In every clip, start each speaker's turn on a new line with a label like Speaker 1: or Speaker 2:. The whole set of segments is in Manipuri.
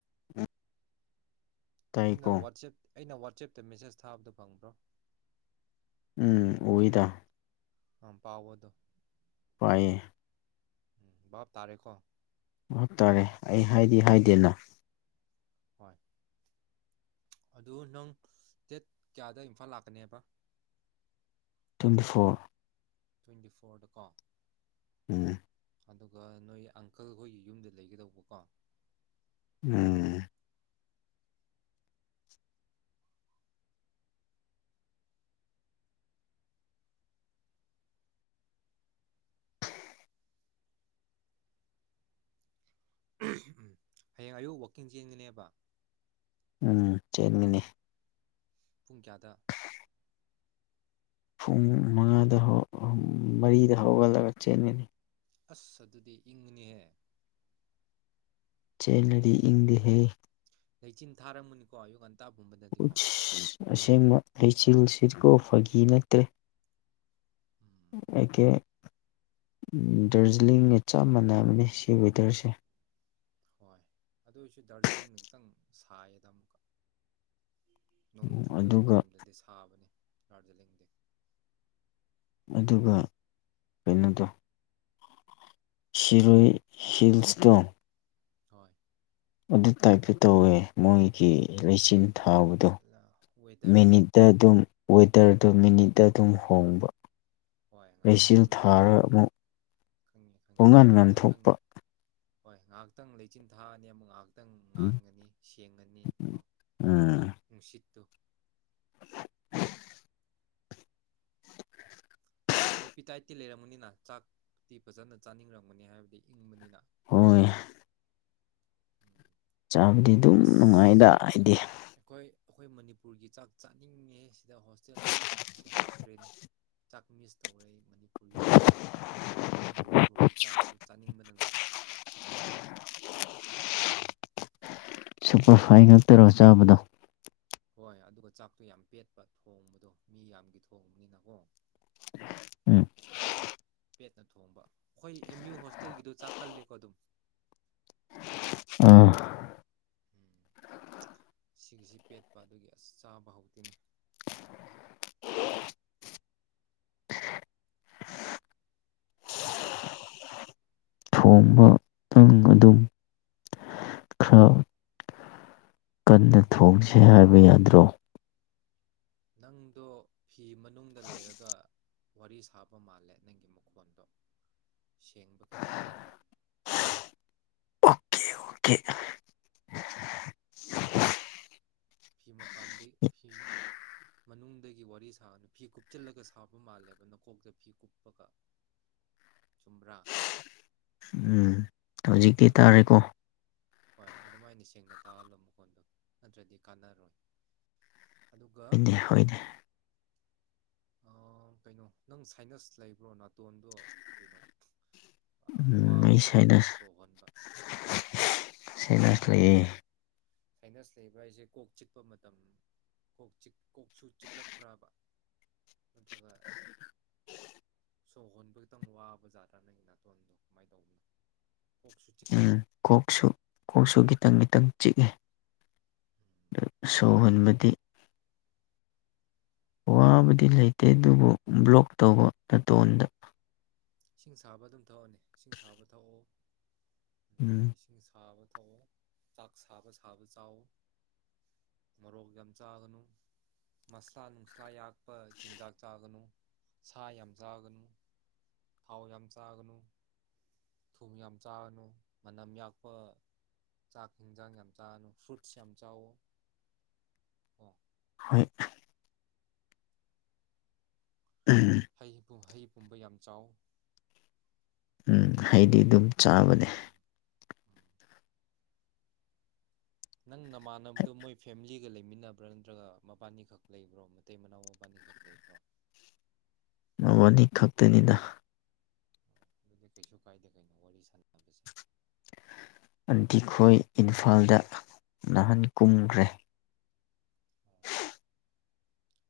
Speaker 1: [inaudible]
Speaker 2: ꯑꯩꯅ
Speaker 1: ꯇꯥꯏꯀꯣ
Speaker 2: ꯋꯥꯆꯦꯞ ꯑꯩꯅ ꯋꯥꯆꯦꯞꯇ ꯃꯦꯁꯦꯁ ꯊꯥꯕꯗ ꯐꯪꯕ꯭ꯔꯣ
Speaker 1: ꯎꯝ ꯎꯧꯏꯗꯥ
Speaker 2: ꯑꯝ ꯄꯥꯎꯋꯥꯗꯣ
Speaker 1: ꯄꯌꯦ
Speaker 2: ꯕꯥꯞ ꯇꯥꯔꯦꯀꯣ
Speaker 1: ꯚꯥꯠ ꯇꯥꯔꯦ ꯑꯩ ꯍꯥꯏꯗꯤ
Speaker 2: ꯎꯝ
Speaker 1: ꯍꯥꯏꯗꯦꯅ
Speaker 2: ꯍꯣꯏ ꯑꯗꯨ ꯅꯪ ꯗꯦꯠ ꯀꯌꯥꯗ ꯏꯝꯐꯥꯜ ꯂꯥꯛꯀꯅꯦꯕ
Speaker 1: ꯇ꯭ꯋꯦꯟꯇꯤ ꯐꯣꯔ
Speaker 2: ꯇ꯭ꯋꯦꯟꯇꯤ ꯐꯣꯔꯗ ꯀꯣ
Speaker 1: ꯎꯝ
Speaker 2: ꯑꯗꯨꯒ ꯅꯣꯏꯒꯤ ꯑꯪꯀꯜ ꯍꯣꯏꯒꯤ ꯌꯨꯝꯗ ꯂꯩꯒꯗꯧꯕꯀꯣ
Speaker 1: ꯎꯝ
Speaker 2: ꯎꯍꯝ ꯍꯌꯦꯡ ꯑꯌꯨꯛ ꯋꯥꯛꯀꯤꯡ ꯆꯦꯟꯒꯅꯦꯕ
Speaker 1: ꯎꯝ ꯆꯦꯟꯒꯤꯅꯤ
Speaker 2: ꯄꯨꯡ ꯀꯌꯥꯗ
Speaker 1: ꯄꯨꯡ ꯃꯉꯥꯗ ꯍꯧ ꯑꯝ ꯃꯔꯤꯗ ꯍꯧꯒꯠꯂꯒ ꯆꯦꯟꯜꯒꯅꯤ
Speaker 2: ꯑꯁ ꯑꯗꯨꯗꯤ ꯏꯪꯒꯅꯤꯍꯦ
Speaker 1: ꯆꯦꯟꯅꯔꯤ ꯏꯪ ꯗꯦ ꯍꯦ
Speaker 2: ꯂꯩꯆꯤꯟ ꯊꯥꯔꯝꯃꯅꯤꯀꯣ ꯌꯨ ꯉꯟ
Speaker 1: ꯀꯁ ꯑꯁꯦꯡꯕ ꯂꯩꯆꯤꯜꯁꯤ ꯔꯤꯠꯁꯀꯣ ꯐꯥꯒꯤ ꯅꯠꯇꯦ
Speaker 2: ꯎꯝ
Speaker 1: ꯑꯦꯀꯦ ꯗꯥꯔꯖꯤꯂꯤꯡꯒ ꯆꯞ ꯃꯥꯟꯅꯕꯅꯦ ꯁꯤ ꯋꯦꯗꯔꯁꯦ
Speaker 2: ꯍꯣꯏ ꯑꯗꯨ ꯑꯣꯏꯁꯨ ꯗꯥꯔꯖꯤꯂꯤꯡꯅ ꯈꯤꯇꯪ ꯁꯥꯏꯌꯦꯗ ꯑꯃꯨꯛꯀꯥ ꯅꯣꯡ ꯆꯨꯗꯕ
Speaker 1: ꯑꯗꯨꯒ
Speaker 2: ꯃꯇꯝꯗꯗꯤ ꯁꯥꯕꯅꯦ ꯗꯔꯖꯂꯤꯡꯗꯤ
Speaker 1: ꯑꯗꯨꯒ ꯀꯩꯅꯣꯗꯣ ꯁꯤꯔꯣꯏ ꯍꯤꯜꯏꯁ ꯇꯣ
Speaker 2: ꯍꯣꯏ
Speaker 1: ꯑꯗꯨ ꯇꯥꯏꯞꯇ ꯇꯧꯋꯦ ꯃꯣꯏꯒꯤ ꯂꯩꯆꯤꯟ ꯊꯥꯕꯗꯣ
Speaker 2: ꯋꯦꯗꯔꯗꯣ
Speaker 1: ꯃꯤꯅꯤꯠꯇ ꯑꯗꯨꯝ ꯋꯦꯗꯔꯗꯣ ꯃꯤꯅꯤꯠ ꯗ ꯗꯨꯝ
Speaker 2: ꯍꯣꯏ
Speaker 1: ꯍꯣꯡꯕ
Speaker 2: ꯍꯣꯏ
Speaker 1: ꯂꯩꯆꯤꯜ
Speaker 2: ꯉꯥꯏꯍꯥꯛꯇꯪ
Speaker 1: ꯊꯥꯔ
Speaker 2: ꯂꯩꯔꯒ
Speaker 1: ꯑꯃꯨꯛ
Speaker 2: ꯈꯪꯉꯤ ꯈꯪꯉꯤ
Speaker 1: ꯄꯪꯉꯥꯟ
Speaker 2: ꯈꯪꯉꯦ
Speaker 1: ꯉꯥꯟꯊꯣꯛꯄ
Speaker 2: ꯈꯪꯉꯤ ꯍꯣꯏ ꯉꯍꯥꯛꯇꯪ ꯂꯩꯆꯤꯟ ꯊꯥꯅꯤ ꯑꯃꯨ ꯉꯍꯥꯛ ꯈꯤꯇꯪ ꯉꯥꯟꯒꯅꯤ ꯁꯦꯡꯒꯅꯤ ꯀꯣ
Speaker 1: ꯎꯝ
Speaker 2: ꯅꯨꯡꯁꯤꯠꯇꯨ ꯑꯦ ꯑꯦꯄꯤꯇꯥꯏꯠꯇꯤ ꯂꯩꯔꯝꯒꯅꯤꯅ ꯆꯥꯛꯇꯤ ꯐꯖꯅ ꯆꯥꯅꯤꯡꯔꯝꯒꯅꯤ ꯍꯥꯏꯕꯗꯤ ꯏꯪꯕꯅꯤꯅ
Speaker 1: ꯍꯣꯏ
Speaker 2: ꯃꯐꯝꯗꯣ
Speaker 1: ꯆꯥꯕꯗꯤ ꯑꯗꯨꯝ ꯅꯨꯡꯉꯥꯏꯗ ꯑꯩꯗꯤ
Speaker 2: ꯑꯈꯣꯏ ꯃꯅꯤꯄꯨꯔꯒꯤ ꯆꯥꯛ ꯆꯥꯅꯤꯡꯉꯦ ꯁꯤꯗ ꯍꯣꯁꯇꯦꯜꯗ ꯆꯥꯛꯁꯤ ꯍꯥꯎꯗ꯭ꯔꯦꯅꯦ ꯆꯥꯛ ꯃꯤꯁ ꯇꯧꯔꯦ ꯃꯅꯤꯞ ꯌꯨꯝꯒꯤ ꯈꯣꯏ ꯃꯅꯤꯄꯨꯔꯒꯤ ꯆꯥꯛꯇꯨ ꯆꯥꯅꯤꯡꯕꯅ ꯂꯣꯏꯔꯦ
Speaker 1: ꯁꯨꯄꯔꯐꯥꯏꯟ ꯉꯛꯇꯔꯣ ꯆꯥꯕꯗꯣ?
Speaker 2: ꯍꯣꯏ ꯑꯗꯨꯒ ꯆꯥꯛꯇꯣ ꯌꯥꯝ ꯄꯦꯠꯄ ꯊꯣꯡꯕꯗꯣ ꯃꯤ ꯌꯥꯝꯒꯤ ꯊꯣꯡꯕꯅꯤꯅꯀꯣ
Speaker 1: ꯎꯝ
Speaker 2: ꯄꯦꯠꯅ ꯊꯣꯡꯕ ꯑꯩꯈꯣꯏ ꯑꯦꯝ ꯌꯨ ꯍꯣꯁꯇꯦꯜꯒꯤꯗꯣ ꯆꯥꯛ ꯀꯜꯂꯦꯀꯣ ꯑꯗꯨꯝ?
Speaker 1: ꯑꯥ
Speaker 2: ꯎꯝ ꯁꯤꯒꯤꯁꯤ ꯄꯦꯠꯄ ꯑꯗꯨꯒꯤ ꯑꯁ ꯆꯥꯕ ꯍꯧꯇꯦꯅꯦ
Speaker 1: ꯊꯣꯡꯕ ꯅꯪ ꯑꯗꯨꯝ ꯈꯔ ꯍꯣꯡꯁꯦ ꯍꯥꯏꯕ ꯌꯥꯗ꯭ꯔꯣ?
Speaker 2: ꯅꯪꯗꯣ ꯐꯤ ꯃꯅꯨꯡꯗ ꯂꯩꯔꯒ ꯋꯥꯔꯤ ꯁꯥꯕ ꯃꯥꯜꯂꯦ ꯅꯪꯒꯤ ꯃꯈꯣꯟꯗꯣ ꯁꯦꯡꯕ ꯈꯤꯇꯪ ꯋꯠꯂꯦ
Speaker 1: ꯑꯣꯀꯦ ꯑꯣꯀꯦ
Speaker 2: ꯐꯤ ꯃꯄꯥꯟꯗꯒꯤꯩ ꯐꯤ ꯃꯅꯨꯡꯗꯒꯤ ꯋꯥꯔꯤ ꯁꯥꯅ ꯐꯤ ꯀꯨꯞꯁꯤꯜꯂꯒ ꯁꯥꯕ ꯃꯥꯜꯂꯦꯕ ꯅꯀꯣꯛꯇ ꯐꯤ ꯀꯨꯞꯄꯒ ꯆꯨꯝꯕ꯭ꯔ?
Speaker 1: ꯎꯝ ꯍꯧꯖꯤꯛꯇꯤ ꯇꯥꯔꯦꯀꯣ?
Speaker 2: ꯍꯣꯏ ꯑꯗꯨꯃꯥꯏꯅ ꯁꯦꯡꯅ ꯇꯥꯍꯜꯂꯣ ꯃꯈꯣꯟꯗꯣ ꯅꯠꯇ꯭ꯔꯗꯤ ꯀꯥꯟꯅꯔꯣꯏ ꯑꯗꯨꯒ
Speaker 1: ꯅꯦ ꯍꯣꯏꯅꯦ
Speaker 2: ꯑꯥ ꯀꯩꯅꯣ ꯅꯪ ꯁꯥꯏꯅꯁ ꯂꯩꯕ꯭ꯔꯣ ꯅꯥꯇꯣꯟꯗꯣ ꯀꯩꯅꯣ ꯑꯥ
Speaker 1: ꯎꯝ
Speaker 2: ꯋꯥꯕ
Speaker 1: ꯑꯩ
Speaker 2: ꯃꯥꯜꯂꯦ ꯅꯪ
Speaker 1: ꯁꯥꯏꯅꯁ
Speaker 2: ꯁꯣꯍꯣꯟꯕ
Speaker 1: ꯁꯥꯏꯅꯁ ꯂꯩꯌꯦ
Speaker 2: ꯁꯥꯏꯅꯁ ꯂꯩꯕ ꯍꯥꯏꯁꯦ ꯀꯣꯛ ꯆꯤꯛꯄ ꯃꯇꯝ, ꯀꯣꯛ ꯆꯤꯛ ꯀꯣꯛꯁꯨ ꯆꯤꯛꯂꯛꯄ꯭ꯔꯥꯕ? ꯅꯠꯇ꯭ꯔꯒ ꯁꯣ ꯍꯣꯟꯕ ꯈꯤꯇꯪ ꯋꯥꯕꯖꯠꯔꯥ ꯅꯪꯒꯤ ꯅꯥꯇꯣꯟꯗꯣ ꯀꯃꯥꯏꯅ ꯇꯧꯕꯅꯣ ꯀꯣꯛꯁꯨ ꯆꯤꯛꯄ꯭ꯔꯥ?
Speaker 1: ꯎꯝ ꯀꯣꯛꯁꯨ ꯀꯣꯛꯁꯨ ꯈꯤꯇꯪ ꯈꯤꯇꯪ ꯆꯤꯛꯑꯦ
Speaker 2: ꯎꯝ,
Speaker 1: ꯗꯨ ꯁꯣ ꯍꯣꯟꯕꯗꯤ ꯋꯥꯕꯗꯤ ꯂꯩꯇꯦ ꯑꯗꯨꯕꯨ ꯕ꯭ꯂꯣꯛ ꯇꯧꯕ ꯅꯇꯣꯟꯗ
Speaker 2: ꯏꯁꯤꯡ ꯁꯥꯕ ꯑꯗꯨꯝ ꯊꯛꯑꯣꯅꯦ ꯏꯁꯤꯡ ꯁꯥꯕ ꯊꯛꯑꯣ꯫ ꯑꯗꯨꯒ
Speaker 1: ꯎꯝ
Speaker 2: ꯏꯁꯤꯡ ꯁꯥꯕ ꯊꯑꯣ ꯆꯥꯛ ꯁꯥꯕ ꯁꯥꯕ ꯆꯥꯎ, ꯃꯣꯔꯣꯛ ꯌꯥꯝ ꯆꯥꯒꯅꯨ, ꯃꯥꯁ꯭ꯂꯥ ꯅꯨꯡꯁ꯭ꯂꯥ ꯌꯥꯛ ꯄꯥ ꯆꯤꯟꯖꯛ ꯆꯥꯒꯅꯨ ꯁꯥ ꯌꯥꯝ ꯆꯥꯒꯅꯨ ꯊꯥꯎ ꯌꯥꯝ ꯆꯥꯒꯅꯨ, ꯊꯨꯝ ꯌꯥꯝ ꯆꯥꯒꯅꯨ, ꯃꯅꯝ ꯌꯥꯛꯄ ꯆꯥꯛ ꯍꯦꯟꯖꯥꯡ ꯌꯥꯝ ꯆꯥꯒꯅꯨ, ꯐ꯭ꯔꯨꯠꯁ ꯌꯥꯝ ꯆꯥꯋꯣ ꯀꯣ꯫
Speaker 1: ꯍꯣꯏ
Speaker 2: ꯍꯩ ꯀꯨꯝꯍꯩ ꯄꯨꯝꯕ ꯌꯥꯝ ꯆꯥꯎ
Speaker 1: ꯎꯝ ꯑꯩꯩꯗꯤ ꯑꯗꯨꯝ ꯆꯥꯕꯅꯦ
Speaker 2: ꯅꯪ ꯅꯃꯥꯟꯅꯕꯗꯣ ꯃꯣꯏ ꯐꯦꯃꯤꯂꯤꯒ ꯂꯩꯃꯤꯟꯅꯕ꯭ꯔꯥ ꯅꯠꯇ꯭ꯔꯒ ꯃꯄꯥꯅꯤꯈꯛ ꯂꯩꯕ꯭ꯔꯣ ꯃꯇꯩ ꯃꯅꯥꯎ ꯃꯄꯥꯅꯤꯈꯛ ꯂꯩꯕ꯭ꯔꯣ
Speaker 1: ꯃꯕꯥꯅꯤ ꯈꯛꯇꯅꯤꯅ
Speaker 2: ꯑꯗꯨꯗꯤ ꯀꯩꯁꯨ ꯀꯥꯏꯗꯦ ꯀꯩꯅꯣ ꯋꯥꯔꯤ ꯁꯥꯟꯅꯕꯁꯦ
Speaker 1: ꯑꯟꯇꯤꯈꯣꯏ ꯏꯝꯐꯥꯜꯗ ꯅꯍꯥꯟ ꯀꯨꯝꯈ꯭ꯔꯦ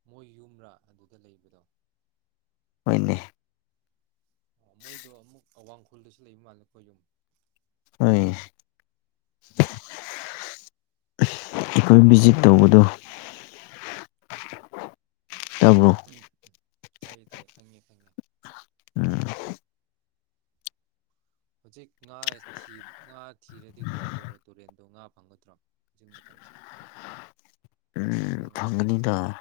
Speaker 2: ꯃꯣꯏ ꯌꯨꯝ꯭ꯔꯥ ꯑꯗꯨꯗ ꯂꯩꯕꯗꯣ
Speaker 1: ꯑꯣꯏꯅꯤ
Speaker 2: ꯃꯣꯏꯗꯣ ꯑꯃꯨꯛ ꯑꯋꯥꯡꯈꯨꯜꯗꯁꯨ ꯂꯩꯕ ꯃꯥꯜꯂꯦꯀꯣ ꯌꯨꯝ
Speaker 1: ꯍꯣꯏ ꯑꯩꯈꯣꯏ ꯚꯤꯖꯤꯠ ꯇꯧꯕꯗꯣ
Speaker 2: ꯍꯣꯏ
Speaker 1: ꯇꯥꯕ꯭ꯔꯣ
Speaker 2: ꯎꯝ ꯎꯝ ꯇꯥꯏꯌꯦ ꯇꯥꯏꯌꯦ ꯈꯪꯉꯦ ꯈꯪꯉꯦ
Speaker 1: ꯎꯝ
Speaker 2: ꯍꯧꯖꯤꯛ ꯉꯥ ꯉꯥ ꯊꯤꯔꯗꯤ ꯀꯃꯥꯏꯅ ꯇꯧꯕ ꯇꯨꯔꯦꯟꯗꯣ ꯉꯥ ꯐꯪꯒꯗ꯭ꯔꯣ ꯍꯧꯖꯤꯛ ꯃꯇꯝꯁꯦ ꯇꯨꯔꯦꯟꯗ
Speaker 1: ꯎꯝ
Speaker 2: ꯉꯥ ꯊꯤꯕ
Speaker 1: ꯐꯪꯒꯅꯤꯗ
Speaker 2: ꯆꯠꯂꯗꯦ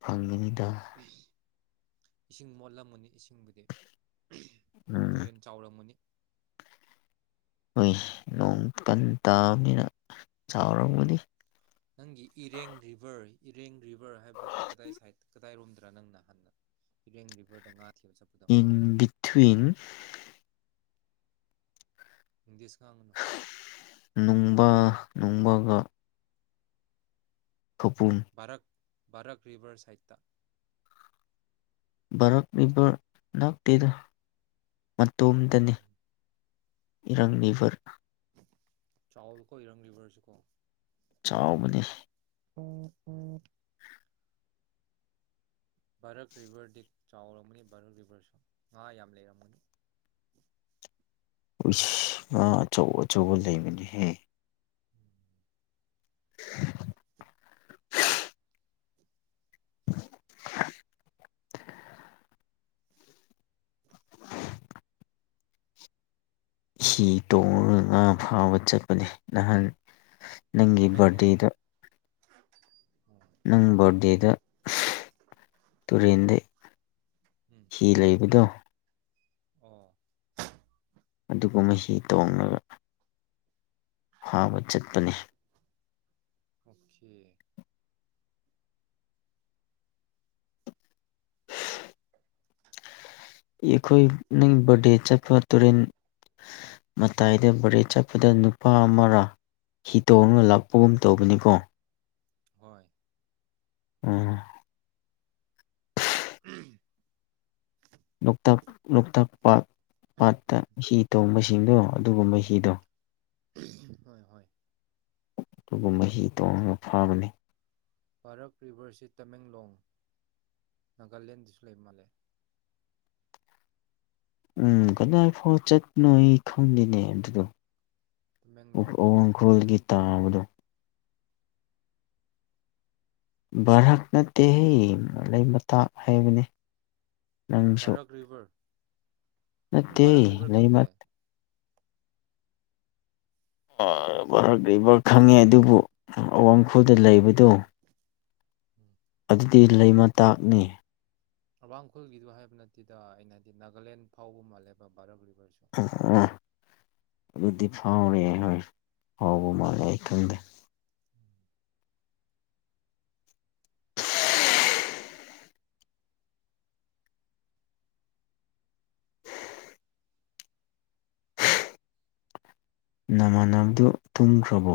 Speaker 1: ꯐꯪ ꯃꯤ
Speaker 2: ꯏꯁꯤꯡ ꯃꯣꯠꯂꯝꯃꯅꯤ ꯏꯁꯤꯡꯕꯨꯗꯤ
Speaker 1: ꯎꯝ
Speaker 2: ꯇꯨꯔꯦꯟ ꯆꯥꯎꯔꯝꯃꯅꯤ
Speaker 1: ꯍꯣꯏ ꯅꯣꯡ ꯀꯟ ꯇꯥꯕꯃꯤꯅ
Speaker 2: ꯎꯝ
Speaker 1: ꯆꯥꯎꯔꯝꯕꯨꯗꯤ
Speaker 2: ꯅꯪꯒꯤ ꯏꯔꯦꯡ ꯔꯤꯚꯔ ꯏꯔꯦꯡ ꯔꯤꯕꯔ ꯍꯥꯏꯕꯗꯨ ꯀꯗꯥꯏ ꯁꯥꯏꯗ ꯀꯗꯥꯏꯔꯣꯝꯗ꯭ꯔꯥ ꯅꯪ ꯅ ꯍꯥꯟꯅ ꯏꯔꯦꯡ ꯔꯤꯕꯔꯗ ꯉꯥꯈꯤꯕꯁ
Speaker 1: ꯏꯟ ꯕꯤꯊꯋꯤꯟ
Speaker 2: ꯏꯪꯂꯤꯁ ꯉꯥꯡꯒꯅꯨ
Speaker 1: ꯅꯨꯡꯕ ꯅꯣꯡꯃꯒ ꯊꯄꯨꯝ
Speaker 2: ꯚꯔꯛ ꯔꯤꯚꯔ ꯁꯥꯏꯠꯇ
Speaker 1: ꯕꯥꯔꯛ ꯚꯔ ꯅꯛꯇꯦꯗ ꯃꯇꯣꯝꯇꯅꯤ
Speaker 2: ꯎꯝ
Speaker 1: ꯏꯔꯪꯂꯤꯚꯔ
Speaker 2: ꯆꯥꯎ ꯀꯣ ꯏꯔꯝꯂꯤꯕꯔꯁꯤꯀꯣ
Speaker 1: ꯆꯥꯎꯕꯅꯤ
Speaker 2: ꯎꯝ ꯎꯝ ꯚꯥꯔꯠ ꯚꯔꯗꯤ ꯆꯥꯎꯔꯝꯃꯅꯤ ꯚꯥꯔꯠ ꯚꯔꯁꯨ ꯉꯥ ꯌꯥꯝ ꯂꯩꯔꯝꯃꯅꯤ
Speaker 1: ꯎꯃ ꯑꯆꯧ ꯑꯆꯧꯕ ꯂꯩꯕꯅꯤꯍꯦ [inaudible] ꯍꯤ ꯇꯣꯡꯉꯒ ꯉꯥ ꯐꯥꯕ ꯆꯠꯄꯅꯦ ꯅꯍꯥꯟ ꯅꯪꯒꯤ
Speaker 2: ꯇꯃꯦꯡꯂꯣꯡ
Speaker 1: ꯕꯥꯔꯗꯦꯗ
Speaker 2: [inaudible]
Speaker 1: ꯅꯪ ꯕꯣꯔꯗꯦꯗ ꯇꯨꯔꯦꯟꯗ
Speaker 2: ꯎꯝ
Speaker 1: ꯍꯤ ꯂꯩꯕꯗꯣ
Speaker 2: ꯑꯣ
Speaker 1: ꯑꯗꯨꯒꯨꯝꯕ ꯍꯤ ꯇꯣꯡꯂꯒ ꯍꯥꯎꯕ ꯆꯠꯄꯅꯦ
Speaker 2: ꯑꯣꯦ
Speaker 1: ꯏꯈꯣꯏ ꯅ ꯦ ꯆ ꯏꯐ ꯇꯨꯔꯦꯟ ꯃꯇꯥꯏꯗ ꯕꯔꯦ ꯆꯠꯄꯗ ꯅꯨꯄꯥ ꯑꯃꯔ ꯍꯤꯇꯣꯡꯅ ꯂꯥꯛꯄꯒꯨꯝ ꯇꯧꯕꯅꯤꯀꯣ
Speaker 2: ꯍꯣꯏ
Speaker 1: ꯎꯝ ꯂꯣꯛꯇꯥꯛ ꯂꯣꯛꯇꯥꯛ ꯄꯥ ꯄꯥꯠꯇ ꯍꯤ ꯇꯣꯡꯕꯁꯤꯡꯗꯣ ꯑꯗꯨꯒꯨꯝꯕ ꯍꯤꯗꯣ
Speaker 2: ꯍꯣꯏ ꯍꯣꯏ
Speaker 1: ꯑꯗꯨꯒ ꯃꯍꯤ ꯇꯣꯡꯉꯒ ꯐꯥꯕꯅꯤ
Speaker 2: ꯚꯥꯔꯛ ꯚꯔꯁꯤ ꯇꯃꯦꯡꯂꯣꯡ ꯅꯥꯒꯥꯂꯦꯟꯗꯁꯨ ꯂꯩ ꯃꯥꯜꯂꯦ
Speaker 1: ꯎꯝ ꯀꯗꯥꯏ ꯐꯥꯎ ꯆꯠꯄꯅꯣ ꯑꯩ ꯈꯪꯗꯦꯅꯦ ꯑꯗꯨꯗꯣ
Speaker 2: ꯇꯃꯦꯡꯂꯣꯡ
Speaker 1: ꯑꯣꯪꯈꯣꯜꯒꯤ ꯇꯥꯡꯕꯗꯣ ꯚꯥꯔꯥꯛ ꯅꯠꯇꯦꯍ ꯃꯔꯩ ꯃꯇꯥꯛ ꯍꯥꯏꯕꯅꯤ ꯅꯪꯁꯨ
Speaker 2: ꯚꯥꯔꯛ ꯔꯤꯚꯔ ꯅꯪ
Speaker 1: ꯅꯠꯇꯦ
Speaker 2: ꯚꯥꯔꯛ ꯔꯤꯚꯔ ꯈꯪꯗꯦ
Speaker 1: ꯂꯩꯃꯠ ꯐꯔꯛꯂꯤꯕ ꯈꯪꯉꯦ ꯑꯗꯨꯕꯨ ꯑꯋꯥꯡꯈꯨꯗ ꯂꯩꯕꯗꯨ ꯑꯗꯨꯗꯤ ꯂꯩꯃ ꯇꯥꯛꯅꯤ
Speaker 2: ꯑꯋꯥꯡꯈꯨꯜꯒꯤꯗꯨꯣ ꯍꯥꯏꯕ ꯅꯠꯇꯦꯗ ꯑꯩꯅ ꯍꯥꯏꯗꯤ ꯅꯥꯒꯥꯂꯦꯟ ꯐꯥꯎꯕ ꯃꯥꯜꯂꯦꯕ ꯚꯔ
Speaker 1: ꯑꯣ ꯑꯗꯨꯗꯤ ꯐꯥꯎꯔꯤꯌꯦ ꯍꯣꯏ ꯍꯥꯎꯕ ꯃꯥꯂꯦ ꯑꯩ ꯈꯪꯗꯦ꯫ ꯅꯃꯅꯕꯗꯨ ꯇꯨꯝꯈ꯭ꯔꯕꯣ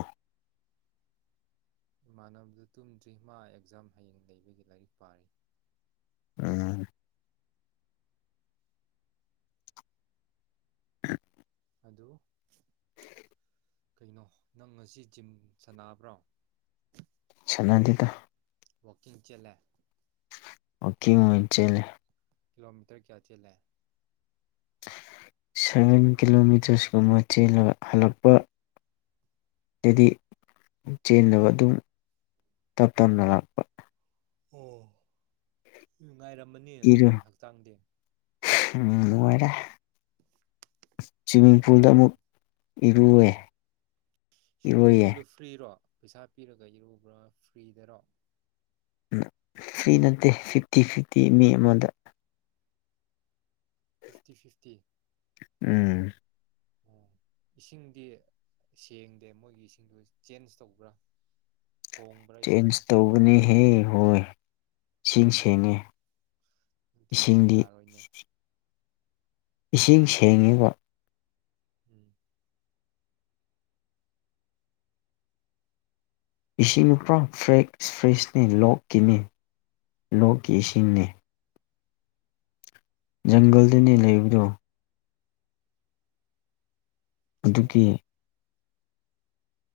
Speaker 2: ꯏꯃꯥꯟꯅꯕꯗꯨ ꯇꯨꯝ ꯗ꯭ꯔꯤꯃꯥ ꯑꯦꯛꯖꯥꯝ ꯍꯌꯦꯡ ꯂꯩꯕꯒꯤ ꯂꯥꯏꯔꯤꯛ ꯄꯥꯔꯤ
Speaker 1: ꯎꯝ
Speaker 2: ꯑꯗꯨ ꯀꯩꯅꯣ ꯅꯪ ꯉꯁꯤ ꯖꯤꯝ ꯁꯥꯟꯅꯕ꯭ꯔꯣ
Speaker 1: ꯁꯅꯗꯦꯗ
Speaker 2: ꯋꯥꯀꯤꯡ ꯆꯦꯂꯦ
Speaker 1: ꯋꯥꯀꯤꯡ ꯑꯣꯏ ꯆꯦꯂꯦ
Speaker 2: ꯀꯤꯂꯣꯃꯤꯇꯔ ꯀꯌꯥ ꯆꯦꯜꯂꯦ
Speaker 1: ꯁꯚꯦꯟ ꯀꯤꯂꯣꯃꯤꯇꯔꯁꯀꯨꯝꯕ ꯍꯜꯂꯛꯄ ꯗꯤ ꯆꯦꯟꯗꯕ ꯑꯗꯨꯝ ꯇꯞ ꯇꯞꯅ ꯂꯥꯛꯄ
Speaker 2: ꯑꯣ ꯎꯝ
Speaker 1: ꯏꯔꯨ ꯎꯝ ꯅꯨꯡꯉꯥꯏꯔꯦ ꯁ꯭ꯋꯤꯃꯤꯡ ꯄꯨꯜꯗ ꯑꯃꯨꯛ ꯏꯔꯨꯋꯦ
Speaker 2: ꯁ꯭ꯋꯤꯃꯤꯡ
Speaker 1: ꯏꯔꯣꯏꯌꯦ
Speaker 2: ꯄꯨꯜꯗꯣ ꯐ꯭ꯔꯤꯔꯣ ꯄꯩꯁꯥ ꯄꯤꯔꯒ ꯏꯔꯨꯕ꯭ꯔꯥ ꯐ꯭ꯔꯤꯗꯔꯣ
Speaker 1: ꯐ꯭ꯔꯤ ꯅꯠꯇꯦ ꯐꯤꯐꯇꯤ ꯐꯤꯐꯇꯤ ꯃꯤ ꯑꯃꯗ
Speaker 2: ꯐꯤꯐꯇꯤ ꯐꯤꯐꯇꯤ
Speaker 1: ꯎꯝ
Speaker 2: ꯏꯁꯤꯡꯗꯤ ꯁꯦꯡꯗꯦ ꯃꯣꯏꯒꯤ ꯏꯁꯤꯡꯗꯣ ꯆꯦꯟꯖ ꯇꯧꯕ꯭ꯔꯥ ꯍꯣꯡꯕ꯭ꯔꯥ
Speaker 1: ꯆꯦꯟꯖ
Speaker 2: ꯏꯁꯤꯡꯗꯣ
Speaker 1: ꯇꯧꯕꯅꯤ ꯍꯦ ꯍꯣꯏ ꯏꯁꯤꯡ ꯁꯦꯡꯉꯦ
Speaker 2: ꯇꯔꯗꯤ
Speaker 1: ꯏꯁꯤꯡꯗꯤ
Speaker 2: ꯌꯥꯔꯣꯏꯅꯦ
Speaker 1: ꯏꯁꯤꯡ ꯁꯦꯡꯉꯤꯕ
Speaker 2: ꯎꯝ
Speaker 1: ꯏꯁꯤꯡꯗꯨ ꯄ꯭ꯔ ꯐ꯭ꯔꯦꯛ ꯐ꯭ꯔꯦꯁꯅꯤ ꯂꯣꯛꯀꯤꯅꯤ ꯂꯣꯛꯀꯤ ꯏꯁꯤꯡꯅꯤ ꯖꯪꯒꯜꯗꯨꯅꯤ ꯂꯩꯕꯗꯣ
Speaker 2: ꯑꯣ
Speaker 1: ꯑꯗꯨꯒꯤ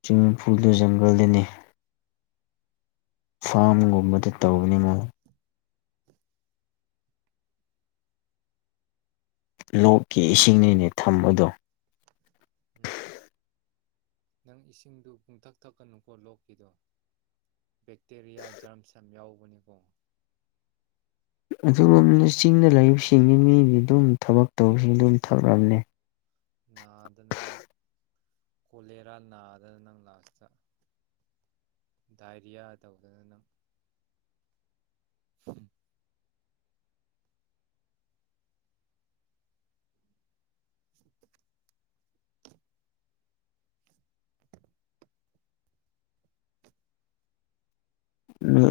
Speaker 1: ꯁ꯭ꯋꯤꯝꯃꯤꯡ ꯐꯨꯜꯗꯨ ꯖꯪꯒꯜꯗꯅꯤ ꯐꯥꯝꯒꯨꯝꯕꯗ ꯇꯧꯕꯅꯤ ꯃꯣꯏ ꯂꯣꯛꯀꯤ ꯏꯁꯤꯡꯅꯤꯅꯦ ꯊꯝꯕꯗꯣ
Speaker 2: ꯎꯝ ꯏꯁꯤꯡꯗꯨ ꯄꯨꯡꯊꯛ ꯊꯛꯀꯅꯨꯀꯣ ꯂꯣꯛꯀꯤꯗꯣ ꯕꯦꯛꯇꯦꯔꯤꯌꯥ ꯖꯔꯝꯁ ꯌꯥꯝ ꯌꯥꯎꯕꯅꯦꯀꯣ
Speaker 1: ꯑꯗꯨꯒꯨꯝꯕꯅ ꯆꯤꯡꯗ ꯂꯩꯕꯁꯤꯡꯒꯤ ꯃꯤꯗꯤ ꯑꯗꯨꯝ ꯊꯕꯛ ꯇꯧꯕꯁꯤꯡ ꯑꯗꯨꯝ ꯊꯛꯂꯝꯅꯦ
Speaker 2: ꯅꯥꯗꯅ ꯅꯪ ꯀꯣꯂꯦꯔꯥ ꯅꯥꯗꯅ ꯅꯪ ꯂꯥꯁꯇ ꯗꯥꯏꯔꯤꯌꯥ ꯇꯧꯗꯅ ꯅꯪ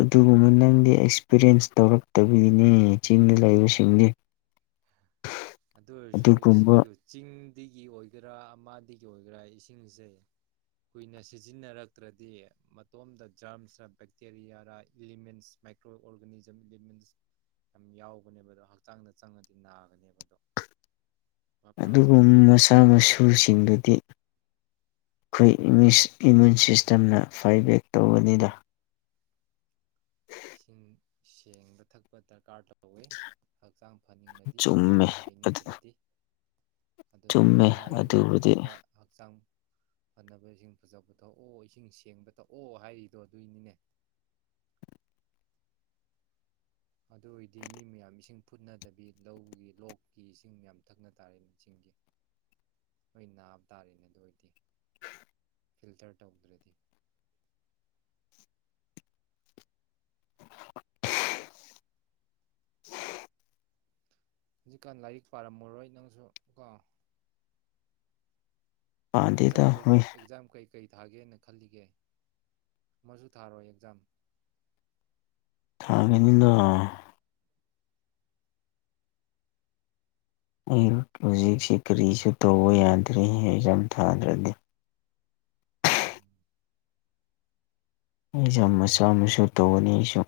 Speaker 1: ꯑꯗꯨꯒꯨꯝꯕ ꯅꯪꯗꯤ ꯑꯦꯛꯁꯄꯤꯔꯤꯌꯦꯟꯁ ꯇꯧꯔꯛꯇꯕꯒꯤꯅꯦ ꯆꯤꯡꯗ ꯂꯩꯕꯁꯤꯡꯗꯤ
Speaker 2: ꯑꯗꯨ ꯑꯣꯏꯔꯁꯨ
Speaker 1: ꯑꯗꯨꯒꯨꯝꯕ
Speaker 2: ꯏꯁꯤꯡꯗ ꯆꯤꯡꯗꯒꯤ ꯑꯣꯏꯒꯦꯔꯥ ꯑꯃꯗꯤ ꯒꯤ ꯑꯣꯏꯒꯦꯔꯥ ꯏꯁꯤꯡꯁꯦ ꯀꯨꯏꯅ ꯁꯤꯖꯤꯟꯅꯔꯛꯇ꯭ꯔꯗꯤ ꯃꯇꯣꯝꯗ ꯖꯔꯝꯁꯔ ꯕꯦꯛꯇꯦꯔꯤꯌꯥꯔ ꯏꯂꯤꯃꯦꯟꯁ ꯃꯥꯏꯀ꯭ꯔꯣ ꯑꯣꯔꯒꯥꯅꯤꯖꯝ ꯏꯂꯤꯃꯦꯟꯁ ꯌꯥꯝ ꯌꯥꯎꯕꯅꯦꯕ ꯑꯗꯣ ꯍꯛꯆꯥꯡꯗ ꯆꯪꯉꯗꯤ ꯅꯥꯒꯅꯦꯕ ꯑꯗꯣ ꯚꯥꯞ ꯇꯥꯔꯕꯣ
Speaker 1: ꯑꯗꯨꯒꯨꯝ ꯃꯁꯥ ꯃꯁꯨꯁꯤꯡꯗꯨꯗꯤ ꯑꯩꯈꯣꯏ ꯏꯃꯨꯁ ꯏꯃꯨꯟ ꯁꯤꯁꯇꯦꯝꯅ ꯐꯥꯏꯕꯦꯛ ꯇꯧꯒꯅꯤꯗ
Speaker 2: ꯏꯁꯤꯡ ꯁꯦꯡꯕ ꯊꯛꯄ ꯗꯔꯀꯥꯔ ꯇ ꯇꯧꯋꯦ ꯍꯛꯆꯥꯡ ꯐꯅꯤꯡꯂꯗꯤ ꯑꯅꯥ
Speaker 1: ꯆꯨꯝꯃꯦ
Speaker 2: ꯑꯌꯦꯛ ꯂꯩꯩꯅꯤꯡꯗ꯭ꯔꯗꯤ꯫ ꯑꯗꯨꯒꯤ
Speaker 1: ꯆꯨꯝꯃꯦ
Speaker 2: ꯑꯅꯥ ꯑꯌꯦꯛ
Speaker 1: ꯑꯗꯨꯕꯨꯗꯤ
Speaker 2: ꯂꯩꯇꯅꯕ ꯍꯛꯆꯥꯡ ꯐꯅꯕ ꯏꯁꯤꯡ ꯐꯖ ꯕꯊꯣꯛꯑꯣ ꯏꯁꯤꯡ ꯁꯦꯡꯕ ꯊꯛꯑꯣ ꯍꯥꯏꯔꯤꯗꯣ ꯑꯗꯨꯏꯅꯤꯅꯦ ꯑꯗꯨ ꯑꯣꯏꯗꯤ ꯃꯤ ꯃꯌꯥꯝ ꯏꯁꯤꯡ ꯐꯨꯠꯅꯗꯕꯤ ꯂꯧꯒꯤ ꯂꯣꯛꯀꯤ ꯏꯁꯤꯡ ꯃꯌꯥꯝ ꯊꯛꯅ ꯇꯥꯔꯦꯅꯦ ꯏꯁꯤꯡꯒꯤ ꯍꯣꯏ ꯅꯥꯕ ꯇꯥꯔꯦꯅꯦ ꯑꯗꯨ ꯑꯣꯏꯔꯗꯤ ꯐꯤꯜꯇꯔ ꯇꯧꯗ꯭ꯔꯗꯤ ꯍꯧꯖꯤꯛꯀꯥꯟ ꯂꯥꯏꯔꯤꯛ ꯄꯥꯔꯝꯃꯔꯣꯏ ꯅꯪꯁꯨ ꯀꯣ ꯑꯦꯛꯖꯥꯝ
Speaker 1: ꯄꯥꯟꯗꯦꯗ
Speaker 2: ꯀꯩ
Speaker 1: ꯍꯨꯣꯏ
Speaker 2: ꯑꯦꯛꯖꯥꯝ ꯀꯩ ꯀꯩ ꯊꯥꯒꯦꯅ ꯈꯜꯂꯤꯒꯦ ꯑꯃꯁꯨ ꯊꯥꯔꯣꯏ ꯑꯦꯛꯖꯥꯝ
Speaker 1: ꯑꯗꯨꯅ ꯑꯩ
Speaker 2: ꯑꯥ
Speaker 1: ꯍꯧꯖꯤꯛꯁꯤ ꯀꯔꯤꯁꯨ ꯇꯧꯕ ꯌꯥꯗ꯭ꯔꯦ ꯍꯖꯝ ꯊꯥꯗ꯭ꯔꯗꯤ
Speaker 2: ꯎꯝ
Speaker 1: ꯑꯩꯁꯦ ꯃꯆꯥ ꯃꯨꯁꯨ ꯇꯧꯅꯤ ꯑꯩꯁꯨ